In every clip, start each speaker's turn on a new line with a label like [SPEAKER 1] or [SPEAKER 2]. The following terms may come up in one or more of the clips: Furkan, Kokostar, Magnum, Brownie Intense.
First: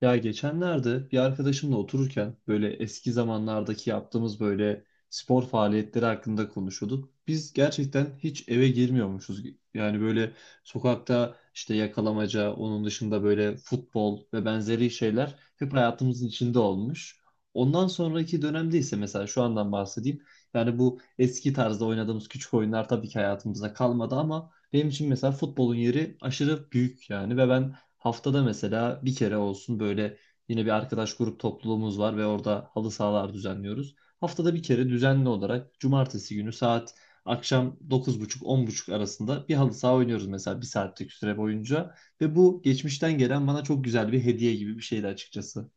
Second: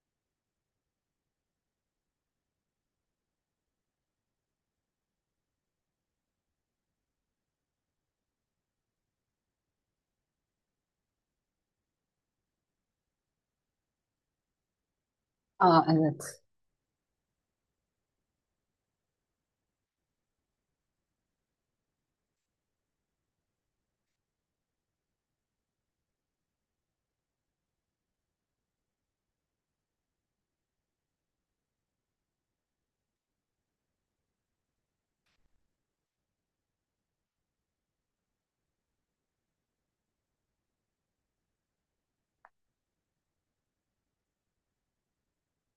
[SPEAKER 1] Ya geçenlerde bir arkadaşımla otururken böyle eski zamanlardaki yaptığımız böyle spor faaliyetleri hakkında konuşuyorduk. Biz gerçekten hiç eve girmiyormuşuz. Yani böyle sokakta işte yakalamaca, onun dışında böyle futbol ve benzeri şeyler hep
[SPEAKER 2] Aa,
[SPEAKER 1] hayatımızın
[SPEAKER 2] evet.
[SPEAKER 1] içinde olmuş. Ondan sonraki dönemde ise mesela şu andan bahsedeyim. Yani bu eski tarzda oynadığımız küçük oyunlar tabii ki hayatımıza kalmadı, ama benim için mesela futbolun yeri aşırı büyük yani. Ve ben... Haftada mesela bir kere olsun, böyle yine bir arkadaş grup topluluğumuz var ve orada halı sahalar düzenliyoruz. Haftada bir kere düzenli olarak cumartesi günü saat akşam 21.30-22.30 arasında bir halı saha oynuyoruz mesela, bir saatlik süre boyunca. Ve bu geçmişten gelen bana çok güzel bir hediye gibi bir şeydi açıkçası.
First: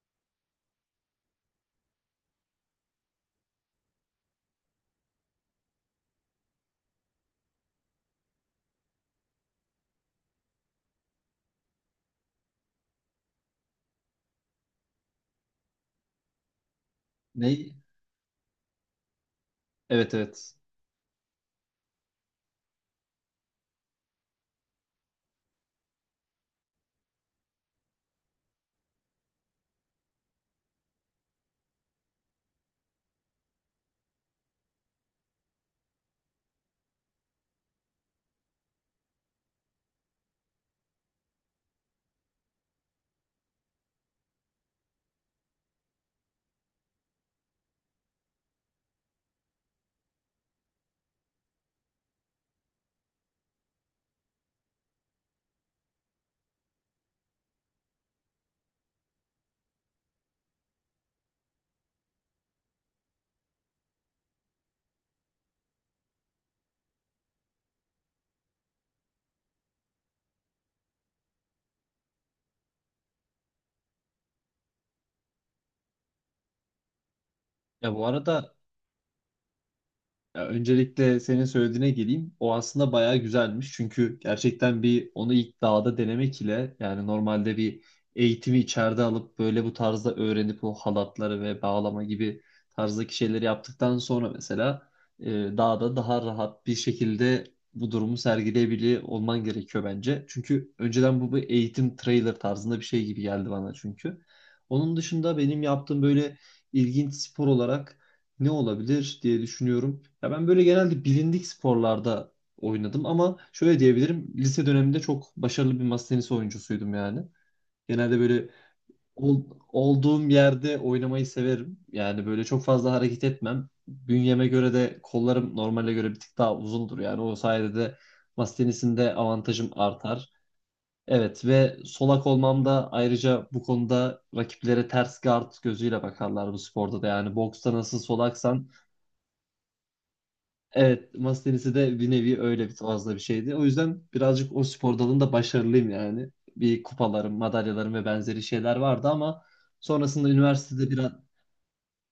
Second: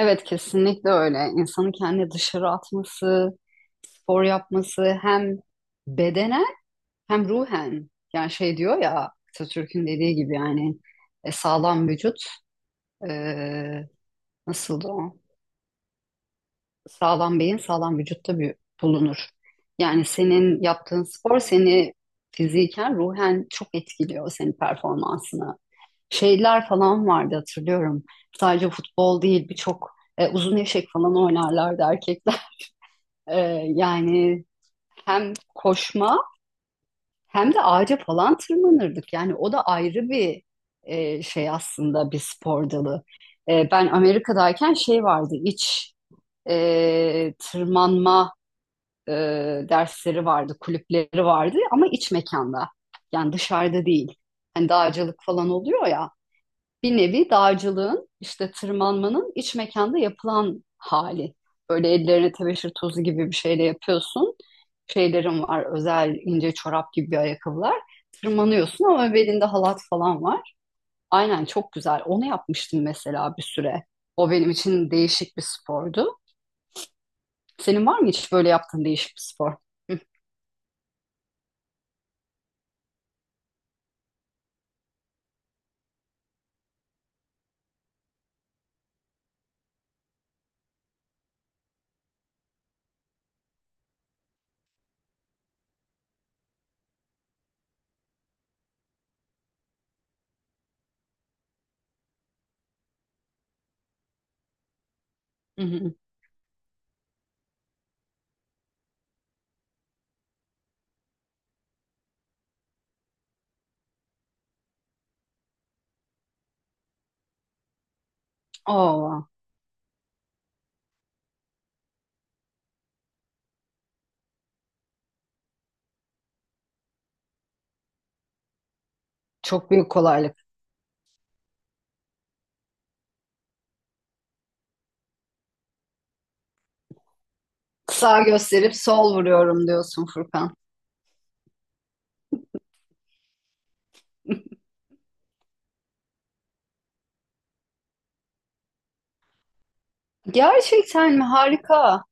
[SPEAKER 2] Evet kesinlikle öyle. İnsanın kendini dışarı atması, spor yapması hem bedenen hem ruhen. Yani şey diyor ya, Atatürk'ün dediği gibi, yani sağlam vücut e, nasıldı o? Sağlam beyin
[SPEAKER 1] Ne?
[SPEAKER 2] sağlam vücutta bir bulunur. Yani
[SPEAKER 1] Evet, evet.
[SPEAKER 2] senin yaptığın spor seni fiziken, ruhen çok etkiliyor, senin performansını. Şeyler falan vardı, hatırlıyorum. Sadece futbol değil, birçok uzun eşek falan oynarlardı erkekler. E, yani hem koşma hem de ağaca falan tırmanırdık. Yani o da ayrı bir şey, aslında bir spor dalı. Ben Amerika'dayken şey vardı, iç tırmanma e, dersleri vardı, kulüpleri vardı, ama iç mekanda. Yani dışarıda değil. Hani dağcılık falan oluyor ya. Bir nevi dağcılığın, işte tırmanmanın iç mekanda yapılan hali. Böyle ellerine tebeşir tozu gibi bir şeyle yapıyorsun. Şeylerin var, özel ince çorap gibi bir ayakkabılar. Tırmanıyorsun ama belinde halat falan var. Aynen, çok güzel. Onu yapmıştım mesela bir süre. O benim için değişik bir spordu. Senin
[SPEAKER 1] Ya,
[SPEAKER 2] var
[SPEAKER 1] bu
[SPEAKER 2] mı hiç böyle
[SPEAKER 1] arada...
[SPEAKER 2] yaptığın değişik bir spor?
[SPEAKER 1] Ya, öncelikle senin söylediğine geleyim. O aslında bayağı güzelmiş. Çünkü gerçekten bir onu ilk dağda denemek ile, yani normalde bir eğitimi içeride alıp böyle bu tarzda öğrenip o halatları ve bağlama gibi tarzdaki şeyleri yaptıktan sonra mesela dağda daha rahat bir şekilde bu durumu sergileyebiliyor olman gerekiyor bence. Çünkü önceden bu bir eğitim trailer tarzında bir şey gibi geldi bana çünkü. Onun dışında benim
[SPEAKER 2] Hı hı.
[SPEAKER 1] yaptığım böyle ilginç spor olarak ne olabilir diye düşünüyorum. Ya ben böyle genelde bilindik sporlarda oynadım, ama şöyle diyebilirim. Lise döneminde çok başarılı bir masa tenisi oyuncusuydum yani. Genelde böyle
[SPEAKER 2] Oo,
[SPEAKER 1] ol- olduğum yerde oynamayı severim. Yani böyle çok fazla hareket etmem. Bünyeme göre de kollarım normale göre bir tık daha uzundur. Yani o sayede de masa tenisinde avantajım
[SPEAKER 2] çok büyük
[SPEAKER 1] artar.
[SPEAKER 2] kolaylık.
[SPEAKER 1] Evet, ve solak olmam da ayrıca bu konuda rakiplere ters guard gözüyle bakarlar bu sporda da. Yani boksta nasıl
[SPEAKER 2] Sağ
[SPEAKER 1] solaksan...
[SPEAKER 2] gösterip sol vuruyorum diyorsun Furkan.
[SPEAKER 1] Evet, masa tenisi de bir nevi öyle bir fazla bir şeydi. O yüzden birazcık o spor dalında başarılıyım yani. Bir kupalarım, madalyalarım ve benzeri şeyler vardı, ama sonrasında üniversitede biraz...
[SPEAKER 2] Gerçekten mi? Harika.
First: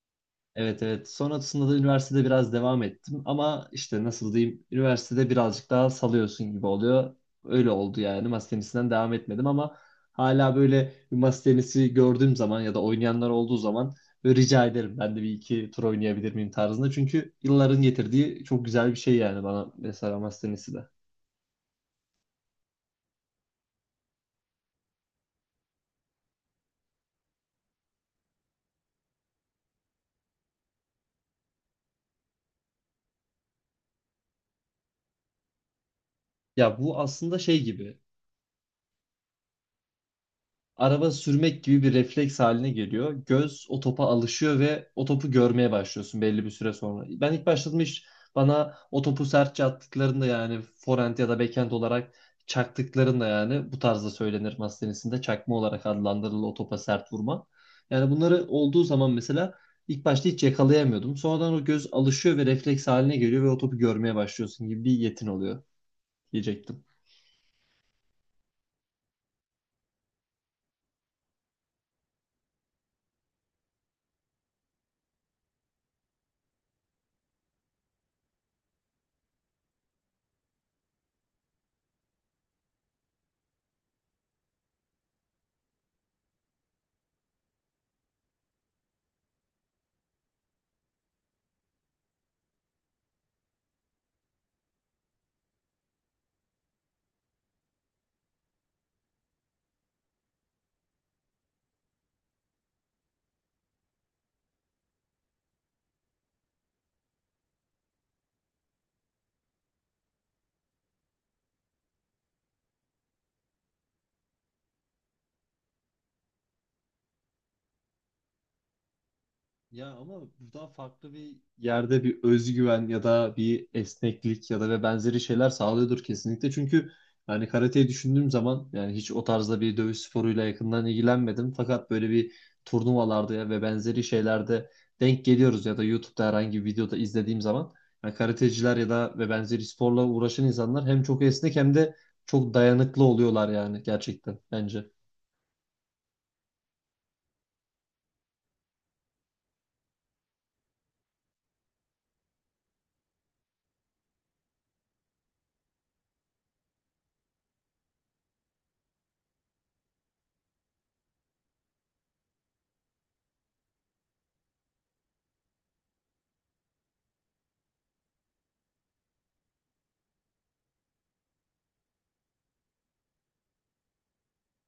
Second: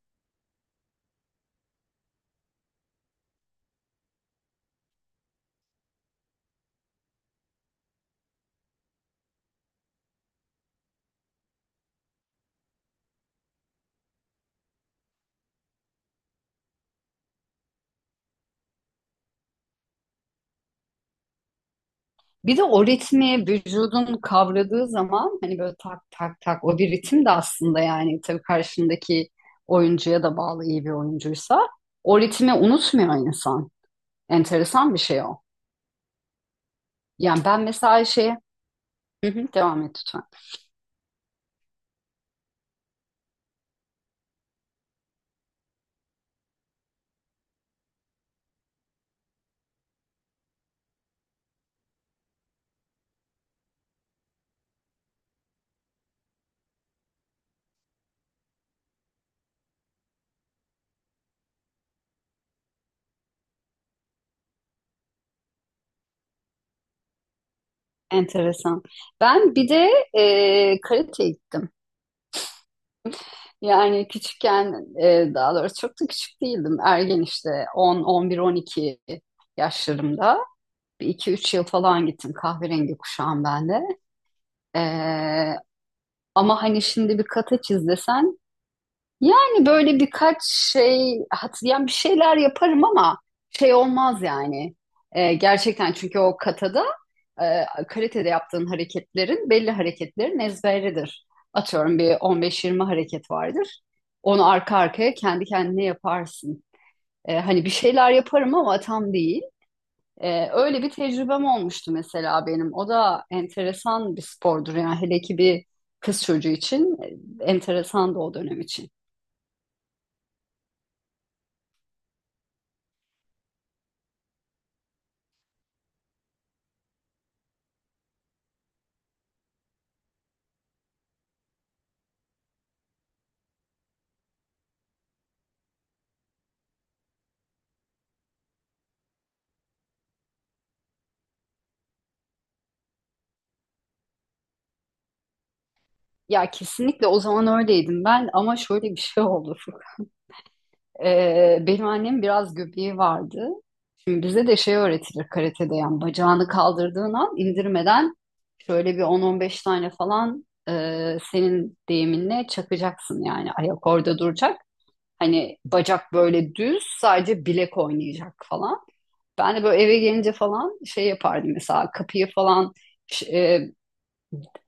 [SPEAKER 1] Evet, evet. Sonrasında da üniversitede biraz devam ettim, ama işte nasıl diyeyim, üniversitede birazcık daha salıyorsun gibi oluyor. Öyle oldu yani. Masa tenisinden devam etmedim, ama hala böyle bir masa tenisi gördüğüm zaman ya da oynayanlar olduğu zaman böyle rica ederim, ben de bir iki tur oynayabilir miyim tarzında. Çünkü yılların getirdiği çok güzel bir şey yani bana mesela masa tenisi de.
[SPEAKER 2] Bir de o ritmi vücudun kavradığı zaman, hani böyle tak tak tak, o bir ritim de aslında, yani tabii karşındaki oyuncuya da bağlı, iyi bir oyuncuysa o ritmi unutmuyor insan. Enteresan bir şey o.
[SPEAKER 1] Ya bu aslında
[SPEAKER 2] Yani
[SPEAKER 1] şey
[SPEAKER 2] ben
[SPEAKER 1] gibi,
[SPEAKER 2] mesela şey. Hı hı, devam et lütfen.
[SPEAKER 1] araba sürmek gibi bir refleks haline geliyor. Göz o topa alışıyor ve o topu görmeye başlıyorsun belli bir süre sonra. Ben ilk başladığım iş, bana o topu sertçe attıklarında, yani forehand ya da backhand olarak çaktıklarında, yani bu tarzda söylenir masa tenisinde, çakma olarak adlandırılır o topa sert vurma. Yani bunları olduğu zaman mesela ilk başta hiç yakalayamıyordum. Sonradan o göz alışıyor ve refleks haline geliyor ve o topu görmeye başlıyorsun, gibi bir yetin oluyor diyecektim.
[SPEAKER 2] Enteresan. Ben bir de karate gittim. Yani küçükken, daha doğrusu çok da küçük değildim. Ergen işte, 10, 11, 12 yaşlarımda. Bir iki üç yıl falan gittim, kahverengi kuşağım ben de. E, ama hani şimdi bir kateç izlesen, yani böyle birkaç şey hatırlayan bir şeyler yaparım ama şey olmaz yani. Gerçekten çünkü o katada kalitede yaptığın hareketlerin, belli hareketlerin ezberidir. Atıyorum bir 15-20 hareket vardır. Onu arka arkaya kendi kendine yaparsın. Hani bir şeyler yaparım ama tam değil. Öyle bir tecrübem olmuştu mesela benim. O da enteresan bir spordur, yani hele ki bir kız çocuğu için enteresan da, o dönem için.
[SPEAKER 1] Ya ama burada farklı bir yerde bir özgüven ya da bir esneklik ya da ve benzeri şeyler sağlıyordur kesinlikle. Çünkü yani karateyi düşündüğüm zaman, yani hiç o tarzda bir dövüş sporuyla yakından ilgilenmedim. Fakat böyle bir turnuvalarda ya ve benzeri şeylerde denk geliyoruz ya da YouTube'da herhangi bir videoda izlediğim zaman, yani karateciler ya da ve benzeri sporla uğraşan insanlar hem çok esnek hem de çok dayanıklı oluyorlar yani, gerçekten bence.
[SPEAKER 2] Ya kesinlikle o zaman öyleydim ben, ama şöyle bir şey oldu. Furkan. Benim annem biraz göbeği vardı. Şimdi bize de şey öğretilir karatede, yani bacağını kaldırdığın an indirmeden şöyle bir 10-15 tane falan, senin deyiminle çakacaksın, yani ayak orada duracak. Hani bacak böyle düz, sadece bilek oynayacak falan. Ben de böyle eve gelince falan şey yapardım, mesela kapıyı falan ş- e,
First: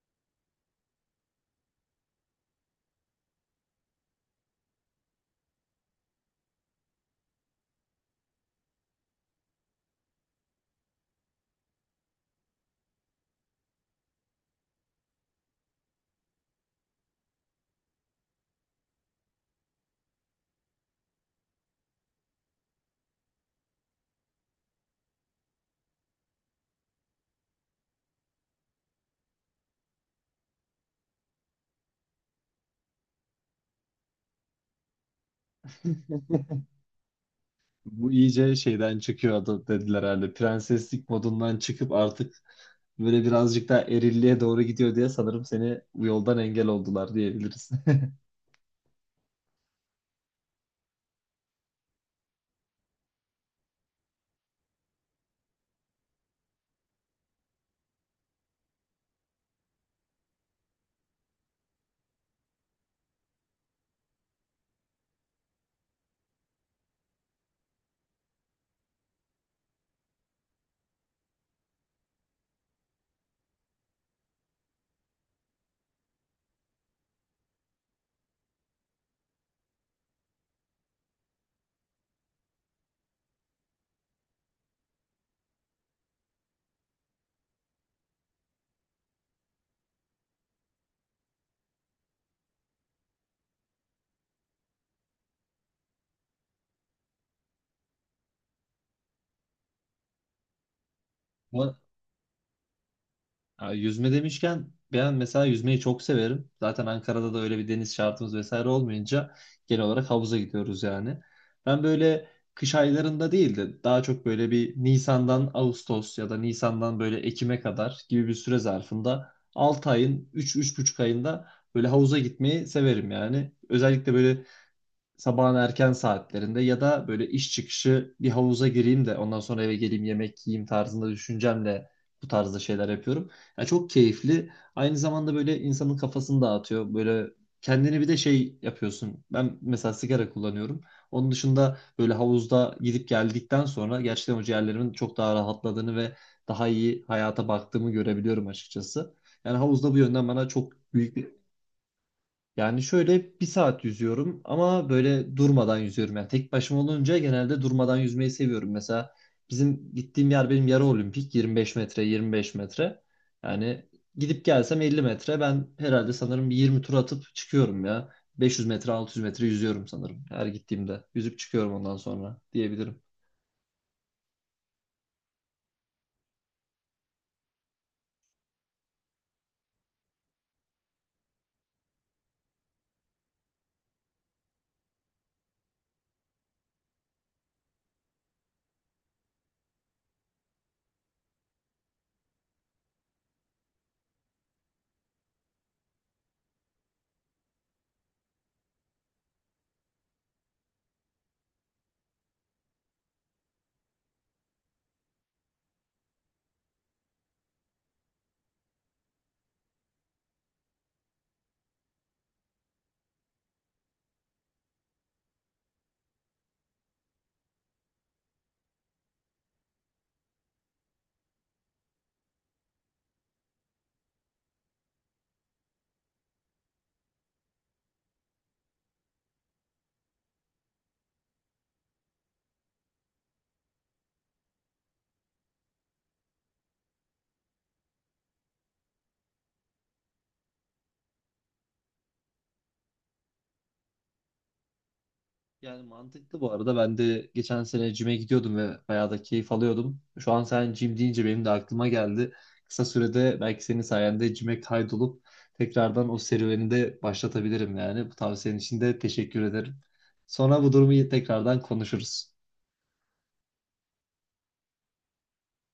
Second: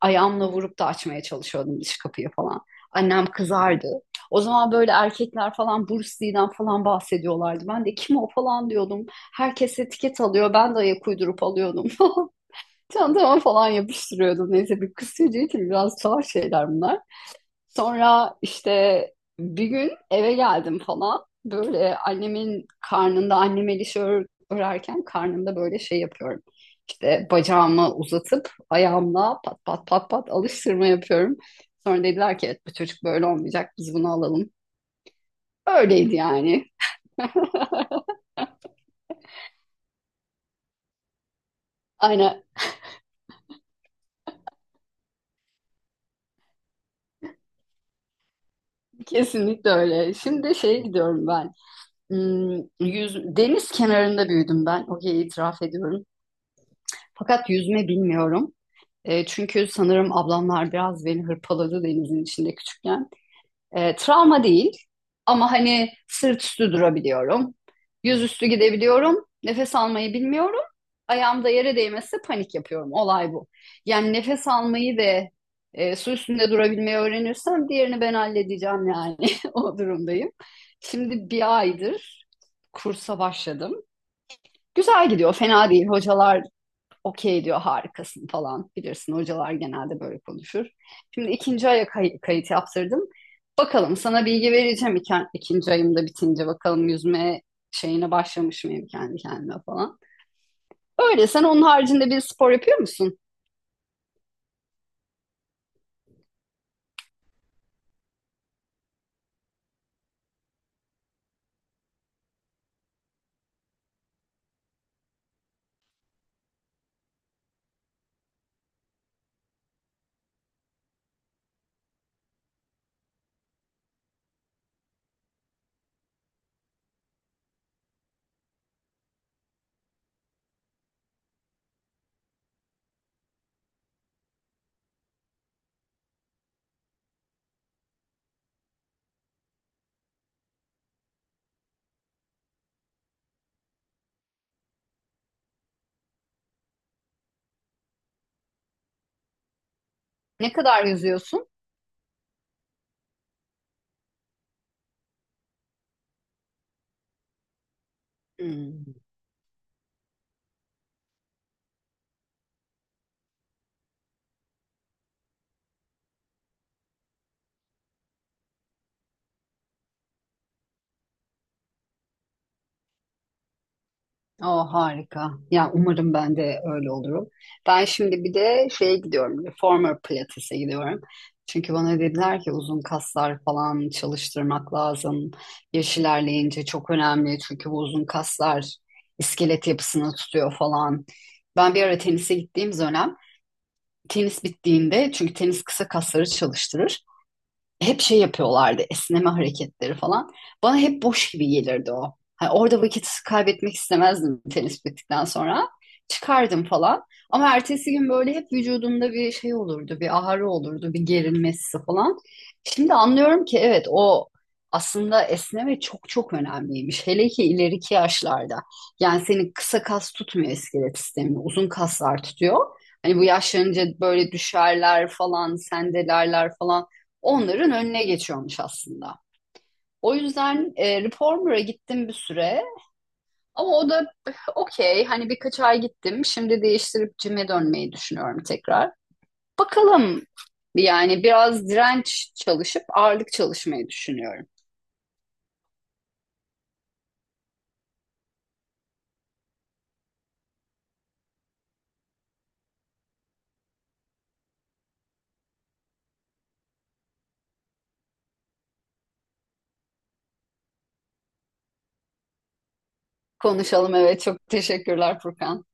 [SPEAKER 2] ayağımla vurup da açmaya çalışıyordum, dış kapıyı falan. Annem kızardı. O zaman böyle erkekler falan Bruce Lee'den falan bahsediyorlardı. Ben de kim o falan diyordum. Herkes etiket alıyor. Ben de ayak uydurup alıyordum. falan. Çantama falan yapıştırıyordum. Neyse, bir kız çocuğu için biraz tuhaf şeyler bunlar. Sonra işte bir gün eve geldim falan. Böyle annemin karnında, annem el işi örerken, karnımda böyle şey yapıyorum. İşte bacağımı uzatıp ayağımla pat pat pat pat alıştırma yapıyorum. Sonra dediler ki evet, bu çocuk böyle olmayacak, biz bunu alalım. Öyleydi yani.
[SPEAKER 1] Bu iyice şeyden çıkıyor adı dediler herhalde. Prenseslik modundan çıkıp artık
[SPEAKER 2] Aynen,
[SPEAKER 1] böyle birazcık daha erilliğe doğru gidiyor diye sanırım seni bu yoldan engel oldular diyebiliriz.
[SPEAKER 2] kesinlikle öyle. Şimdi şeye gidiyorum ben. Hmm, yüz, deniz kenarında büyüdüm ben. Okey, itiraf ediyorum. Fakat yüzme bilmiyorum. Çünkü sanırım ablamlar biraz beni hırpaladı denizin içinde küçükken. Travma değil, ama hani sırt üstü durabiliyorum. Yüzüstü gidebiliyorum. Nefes almayı bilmiyorum. Ayağımda yere değmezse panik yapıyorum. Olay bu. Yani nefes almayı ve su üstünde durabilmeyi öğrenirsem, diğerini ben halledeceğim yani. O durumdayım. Şimdi bir aydır kursa başladım. Güzel gidiyor, fena değil. Hocalar okey diyor, harikasın falan. Bilirsin, hocalar genelde böyle konuşur. Şimdi ikinci aya kayıt yaptırdım. Bakalım, sana bilgi vereceğim iken, ikinci ayım da bitince bakalım yüzme şeyine başlamış mıyım kendi kendime falan. Öyle, sen onun
[SPEAKER 1] Bu
[SPEAKER 2] haricinde bir spor yapıyor musun?
[SPEAKER 1] Ya, yüzme demişken, ben mesela yüzmeyi çok severim. Zaten Ankara'da da öyle bir deniz şartımız vesaire olmayınca genel olarak havuza gidiyoruz yani. Ben böyle kış aylarında değil de daha çok böyle bir Nisan'dan Ağustos ya da Nisan'dan böyle Ekim'e kadar gibi bir süre zarfında 6 ayın 3-3,5 ayında böyle havuza gitmeyi severim yani. Özellikle böyle sabahın erken saatlerinde ya da böyle iş çıkışı bir havuza gireyim de ondan sonra eve geleyim, yemek yiyeyim tarzında düşüncemle bu tarzda şeyler yapıyorum. Yani çok keyifli. Aynı zamanda böyle insanın kafasını dağıtıyor. Böyle kendini bir de şey yapıyorsun. Ben mesela sigara kullanıyorum. Onun dışında böyle havuzda gidip geldikten sonra gerçekten o ciğerlerimin çok daha rahatladığını ve daha iyi hayata baktığımı görebiliyorum açıkçası. Yani havuzda bu yönden bana
[SPEAKER 2] Ne
[SPEAKER 1] çok
[SPEAKER 2] kadar
[SPEAKER 1] büyük bir...
[SPEAKER 2] yüzüyorsun?
[SPEAKER 1] Yani şöyle bir saat yüzüyorum, ama böyle durmadan yüzüyorum. Yani tek başıma olunca genelde durmadan yüzmeyi seviyorum.
[SPEAKER 2] Hmm.
[SPEAKER 1] Mesela bizim gittiğim yer benim yarı olimpik, 25 metre, 25 metre. Yani gidip gelsem 50 metre, ben herhalde sanırım bir 20 tur atıp çıkıyorum ya. 500 metre, 600 metre yüzüyorum sanırım her gittiğimde. Yüzüp çıkıyorum ondan sonra diyebilirim.
[SPEAKER 2] O harika. Ya umarım ben de öyle olurum. Ben şimdi bir de şeye gidiyorum. Reformer Pilates'e gidiyorum. Çünkü bana dediler ki uzun kaslar falan çalıştırmak lazım. Yaş ilerleyince çok önemli. Çünkü bu uzun kaslar iskelet yapısını tutuyor falan. Ben bir ara tenise gittiğim dönem, tenis bittiğinde, çünkü tenis kısa kasları çalıştırır, hep şey yapıyorlardı, esneme hareketleri falan. Bana hep boş gibi gelirdi o. Hani orada vakit kaybetmek istemezdim tenis bittikten sonra. Çıkardım falan. Ama ertesi gün böyle hep vücudumda bir şey olurdu, bir ağrı olurdu, bir gerilmesi falan. Şimdi anlıyorum ki evet, o aslında esneme çok çok önemliymiş. Hele ki ileriki yaşlarda. Yani senin kısa kas tutmuyor iskelet sistemini, uzun kaslar tutuyor. Hani bu yaşlanınca böyle düşerler falan, sendelerler falan, onların önüne geçiyormuş aslında. O yüzden Reformer'a gittim bir süre, ama o da eh, okey, hani birkaç ay gittim. Şimdi değiştirip cime dönmeyi düşünüyorum tekrar. Bakalım, yani biraz direnç çalışıp ağırlık çalışmayı düşünüyorum.
[SPEAKER 1] Yani mantıklı bu arada. Ben de geçen sene cime gidiyordum ve bayağı da keyif alıyordum. Şu an sen cim deyince benim de aklıma geldi. Kısa sürede belki senin sayende cime kaydolup tekrardan o serüveni de başlatabilirim yani. Bu tavsiyenin için de teşekkür ederim. Sonra bu durumu tekrardan konuşuruz.
[SPEAKER 2] Konuşalım, evet çok teşekkürler Furkan.